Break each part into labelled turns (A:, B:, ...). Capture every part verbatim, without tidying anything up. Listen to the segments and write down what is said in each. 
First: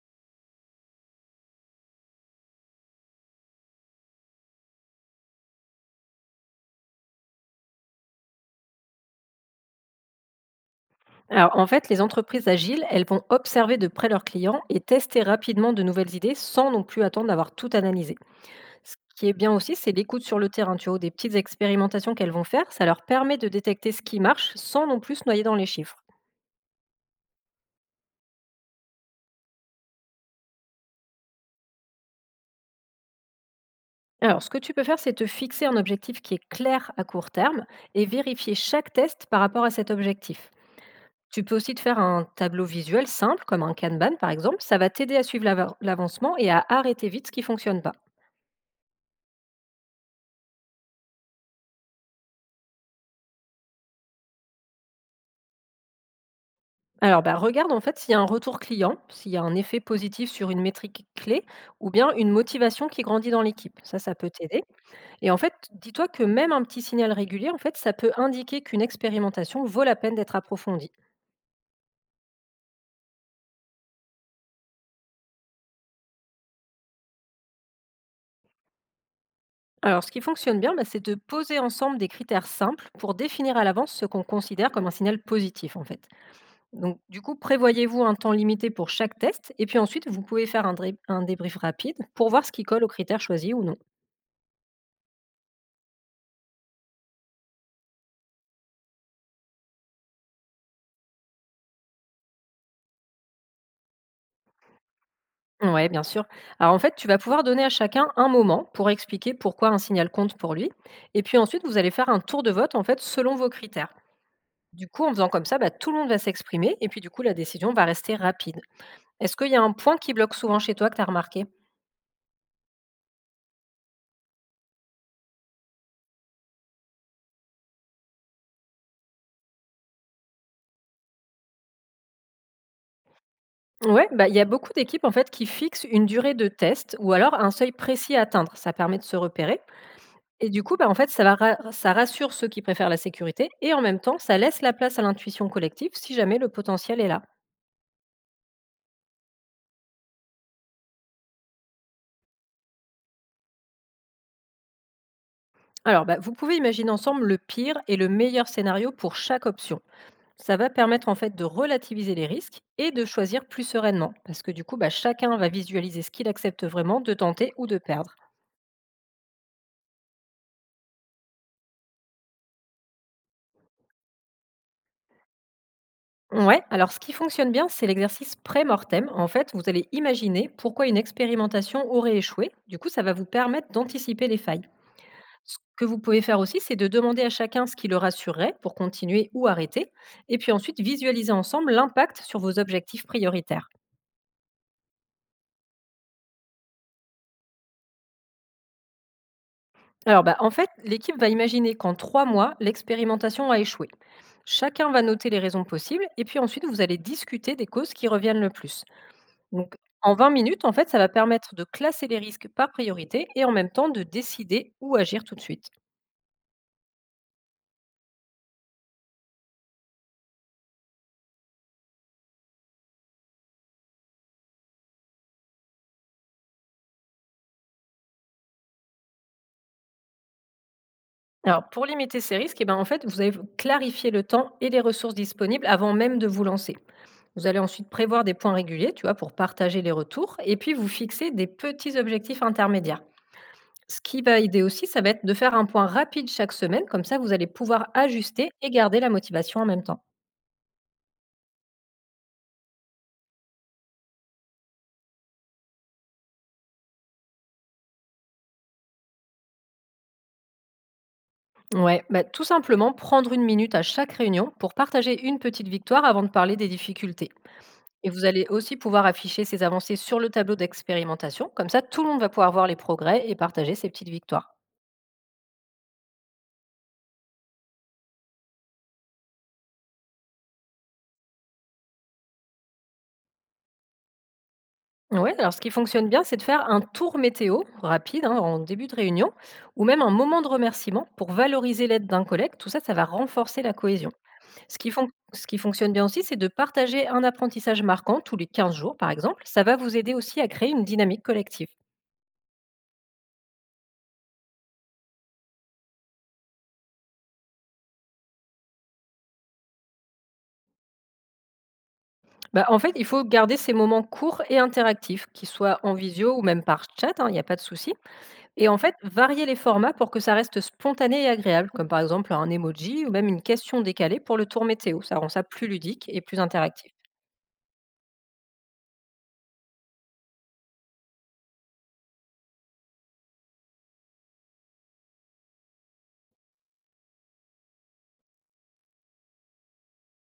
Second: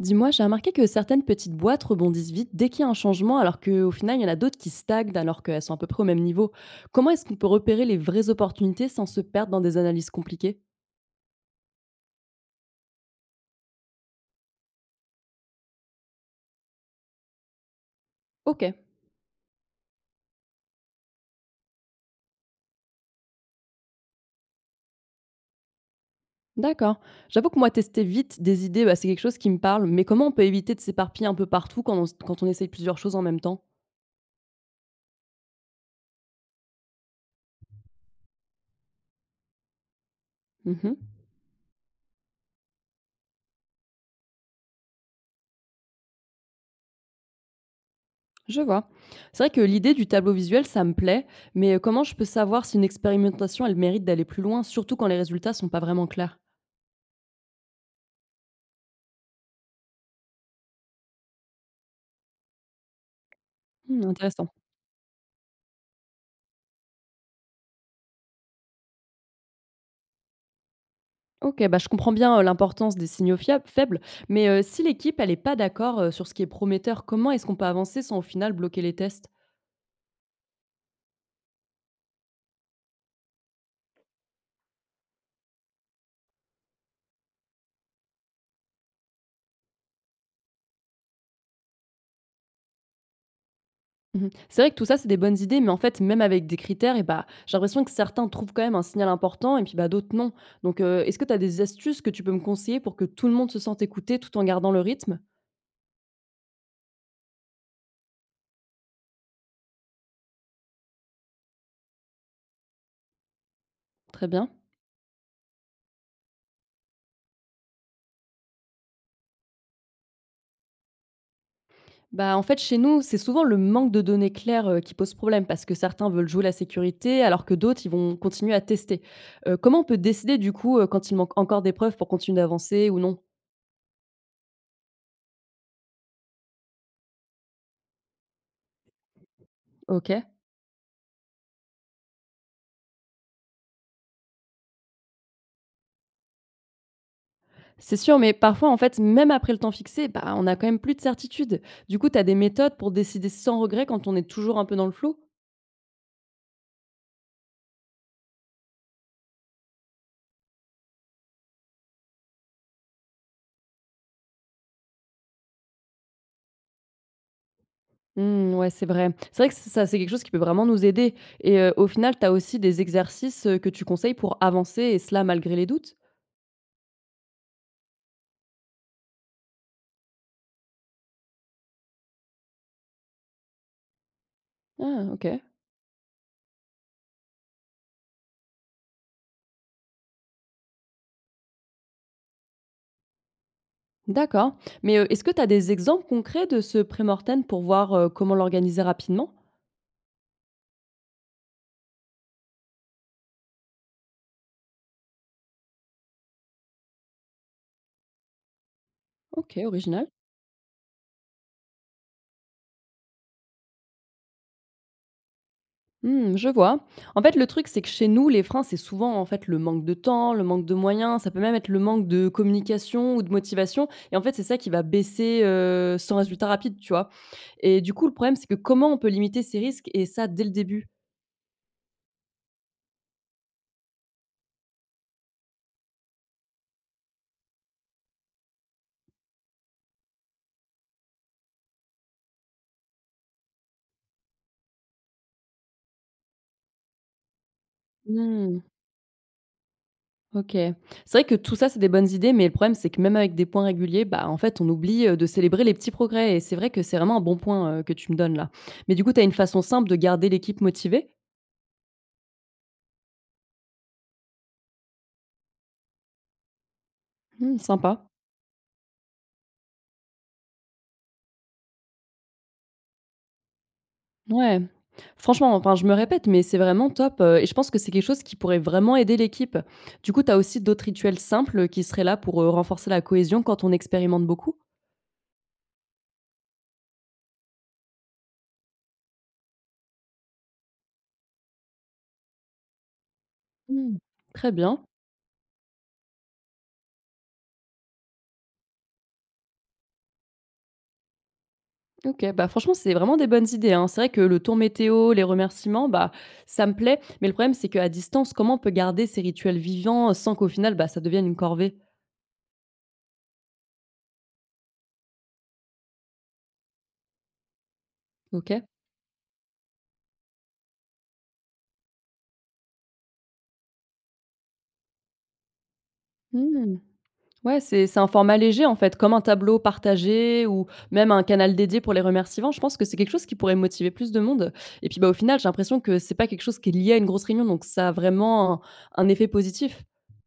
A: Dis-moi, j'ai remarqué que certaines petites boîtes rebondissent vite dès qu'il y a un changement, alors qu'au final, il y en a d'autres qui stagnent alors qu'elles sont à peu près au même niveau. Comment est-ce qu'on peut repérer les vraies opportunités sans se perdre dans des analyses compliquées?
B: Alors, en fait, les entreprises agiles, elles vont observer de près leurs clients et tester rapidement de nouvelles idées sans non plus attendre d'avoir tout analysé.
A: Ok,
B: Ce qui est bien aussi, c'est l'écoute sur le terrain. Tu vois, des petites expérimentations qu'elles vont faire, ça leur permet de détecter ce qui marche sans non plus se noyer dans les chiffres.
A: d'accord. J'avoue que moi, tester vite des idées, bah, c'est quelque chose qui me parle, mais comment on peut éviter de s'éparpiller un peu partout quand on, quand on essaye plusieurs choses en même temps?
B: Alors, ce que tu peux faire, c'est te fixer un objectif qui est clair à court terme et vérifier chaque test par rapport à cet objectif.
A: Mhm,
B: Tu peux aussi te faire un tableau visuel simple, comme un Kanban par exemple. Ça va t'aider à suivre l'ava- l'avancement et à arrêter vite ce qui ne fonctionne pas.
A: je vois. C'est vrai que l'idée du tableau visuel, ça me plaît, mais comment je peux savoir si une expérimentation, elle mérite d'aller plus loin, surtout quand les résultats sont pas vraiment clairs?
B: Alors, bah, regarde en fait s'il y a un retour client, s'il y a un effet positif sur une métrique clé ou bien une motivation qui grandit dans l'équipe. Ça,
A: Hmm,
B: ça peut
A: intéressant.
B: t'aider. Et en fait, dis-toi que même un petit signal régulier, en fait, ça peut indiquer qu'une expérimentation vaut la peine d'être approfondie.
A: OK, bah, je comprends bien, heu, l'importance des signaux fiables faibles, mais heu, si l'équipe elle est pas d'accord, heu, sur ce qui est prometteur, comment est-ce qu'on peut avancer sans au final bloquer les tests?
B: Alors, ce qui fonctionne bien, bah, c'est de poser ensemble des critères simples pour définir à l'avance ce qu'on considère comme un signal positif, en fait. Donc, du coup, prévoyez-vous un temps limité pour chaque test et puis ensuite, vous pouvez faire un, dré- un débrief rapide pour voir ce qui colle aux critères choisis ou non.
A: Mmh. C'est vrai que tout ça, c'est des bonnes idées, mais en fait, même avec des critères et bah, j'ai l'impression que certains trouvent quand même un signal important et puis, bah, d'autres non. Donc heu, est-ce que tu as des astuces que tu peux me conseiller pour que tout le monde se sente écouté tout en gardant le rythme?
B: Ouais, bien sûr. Alors en fait, tu vas pouvoir donner à chacun un moment pour expliquer pourquoi un signal compte pour lui. Et puis ensuite, vous allez faire un tour de vote en fait selon vos critères.
A: Très bien.
B: Du coup, en faisant comme ça, bah, tout le monde va s'exprimer et puis du coup, la décision va rester rapide. Est-ce qu'il y a un point qui bloque souvent chez toi que tu as remarqué?
A: Bah, en fait, chez nous, c'est souvent le manque de données claires euh, qui pose problème parce que certains veulent jouer la sécurité alors que d'autres, ils vont continuer à tester. Euh, comment on peut décider du coup euh, quand il manque encore des preuves pour continuer d'avancer ou non?
B: Ouais, bah, il y a beaucoup d'équipes en fait qui fixent une durée de test ou alors un seuil précis à atteindre. Ça permet de se repérer.
A: Ok.
B: Et du coup, bah, en fait, ça, va ra- ça rassure ceux qui préfèrent la sécurité et en même temps, ça laisse la place à l'intuition collective si jamais le potentiel est là.
A: C'est sûr, mais parfois, en fait, même après le temps fixé, bah, on n'a quand même plus de certitude. Du coup, tu as des méthodes pour décider sans regret quand on est toujours un peu dans le flou?
B: Alors, bah, vous pouvez imaginer ensemble le pire et le meilleur scénario pour chaque option. Ça va permettre en fait de relativiser les risques et de choisir plus sereinement, parce que du coup, bah, chacun va visualiser ce qu'il accepte vraiment de tenter ou de perdre.
A: Hmm, ouais, c'est vrai. C'est vrai que ça, c'est quelque chose qui peut vraiment nous aider. Et euh, au final, tu as aussi des exercices euh, que tu conseilles pour avancer, et cela malgré les doutes.
B: Ouais, alors ce qui fonctionne bien, c'est l'exercice pré-mortem. En fait, vous allez imaginer pourquoi une expérimentation aurait échoué. Du coup, ça va vous permettre d'anticiper les failles.
A: Ah, ok.
B: Ce que vous pouvez faire aussi, c'est de demander à chacun ce qui le rassurerait pour continuer ou arrêter, et puis ensuite visualiser ensemble l'impact sur vos objectifs prioritaires.
A: D'accord. Mais, heu, est-ce que tu as des exemples concrets de ce pré-mortem pour voir, heu, comment l'organiser rapidement?
B: Alors, bah, en fait, l'équipe va imaginer qu'en trois mois, l'expérimentation a échoué. Chacun va noter les raisons possibles et puis ensuite, vous allez discuter des causes qui reviennent le plus.
A: OK,
B: Donc,
A: original.
B: en vingt minutes, en fait, ça va permettre de classer les risques par priorité et en même temps de décider où agir tout de suite.
A: Mmh, je vois. En fait, le truc, c'est que chez nous, les freins, c'est souvent, en fait, le manque de temps, le manque de moyens, ça peut même être le manque de communication ou de motivation et en fait, c'est ça qui va baisser, heu, sans résultat rapide, tu vois? Et du coup, le problème, c'est que comment on peut limiter ces risques et ça dès le début?
B: Alors, pour limiter ces risques, eh ben, en fait, vous allez clarifier le temps et les ressources disponibles avant même de vous lancer. Vous allez ensuite prévoir des points réguliers, tu vois, pour partager les retours et puis vous fixer des petits objectifs intermédiaires. Ce qui va aider aussi, ça va être de faire un point rapide chaque semaine, comme ça vous allez pouvoir ajuster
A: Mmh.
B: et garder la motivation en même temps.
A: OK. C'est vrai que tout ça, c'est des bonnes idées, mais le problème, c'est que même avec des points réguliers, bah, en fait, on oublie euh, de célébrer les petits progrès. Et c'est vrai que c'est vraiment un bon point euh, que tu me donnes là. Mais du coup, tu as une façon simple de garder l'équipe motivée?
B: Ouais, bah, tout simplement prendre une minute à chaque réunion pour partager une petite victoire avant de parler des difficultés.
A: Mmh, sympa.
B: Et vous allez aussi pouvoir afficher ces avancées sur le tableau d'expérimentation, comme ça tout le monde va pouvoir voir les progrès et partager ses petites victoires.
A: Ouais. Franchement, enfin, je me répète, mais c'est vraiment top. Euh, et je pense que c'est quelque chose qui pourrait vraiment aider l'équipe. Du coup, tu as aussi d'autres rituels simples qui seraient là pour euh, renforcer la cohésion quand on expérimente beaucoup?
B: Oui, alors ce qui fonctionne bien, c'est de faire un tour météo rapide hein, en début de réunion, ou même un moment de remerciement pour valoriser l'aide d'un collègue. Tout ça, ça va renforcer la
A: Mmh,
B: cohésion.
A: très
B: Ce
A: bien.
B: qui fonc ce qui fonctionne bien aussi, c'est de partager un apprentissage marquant tous les quinze jours, par exemple. Ça va vous aider aussi à créer une dynamique collective.
A: OK, bah, franchement, c'est vraiment des bonnes idées, hein. C'est vrai que le tour météo, les remerciements, bah, ça me plaît. Mais le problème, c'est qu'à distance, comment on peut garder ces rituels vivants sans qu'au final, bah, ça devienne une corvée?
B: Bah, en fait, il faut garder ces moments courts et interactifs, qu'ils soient en visio ou même par chat, hein, il n'y a pas de souci.
A: OK.
B: Et en fait, varier les formats pour que ça reste spontané et agréable, comme par exemple un emoji ou même une question décalée pour le tour météo. Ça rend ça plus ludique et plus
A: Mmh.
B: interactif.
A: Ouais, c'est c'est un format léger, en fait, comme un tableau partagé ou même un canal dédié pour les remerciements. Je pense que c'est quelque chose qui pourrait motiver plus de monde. Et puis, bah, au final, j'ai l'impression que c'est pas quelque chose qui est lié à une grosse réunion, donc ça a vraiment un un effet positif.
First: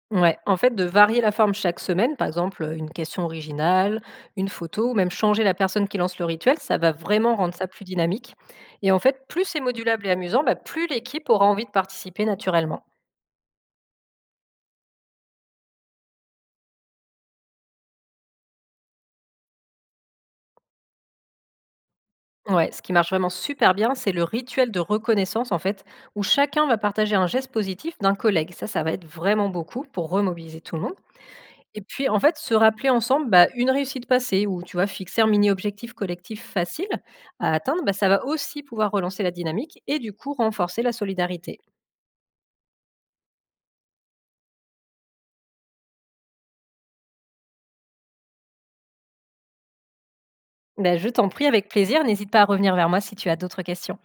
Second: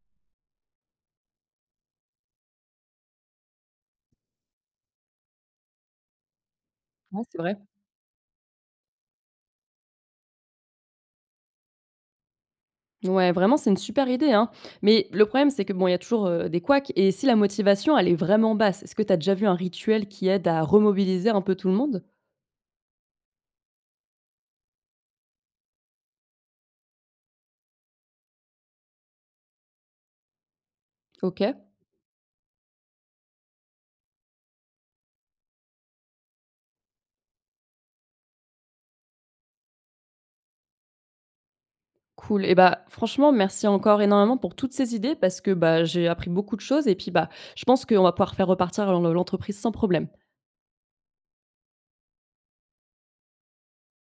B: Ouais, en fait, de varier la forme chaque semaine, par exemple euh, une question originale, une photo, ou même changer la personne qui lance le rituel, ça va
A: Ouais,
B: vraiment
A: c'est
B: rendre
A: vrai.
B: ça plus dynamique. Et en fait, plus c'est modulable et amusant, bah, plus l'équipe aura envie de participer naturellement.
A: Ouais, vraiment, c'est une super idée, hein. Mais le problème, c'est que bon, il y a toujours euh, des couacs. Et si la motivation, elle est vraiment basse, est-ce que tu as déjà vu un rituel qui aide à remobiliser un peu tout le monde?
B: Ouais, ce qui marche vraiment super bien, c'est le rituel de reconnaissance, en fait, où chacun va partager un geste positif d'un collègue. Ça, ça va être vraiment beaucoup pour remobiliser tout le monde.
A: Ok,
B: Et puis, en fait, se rappeler ensemble, bah, une réussite passée ou tu vois, fixer un mini-objectif collectif facile à atteindre, bah, ça va aussi pouvoir relancer la dynamique et du coup renforcer la solidarité.
A: cool. Et bah, franchement, merci encore énormément pour toutes ces idées parce que bah, j'ai appris beaucoup de choses et puis bah, je pense qu'on va pouvoir faire repartir l'en- l'entreprise sans problème.
B: Bah, je t'en prie avec plaisir, n'hésite pas à revenir vers moi si tu as d'autres questions.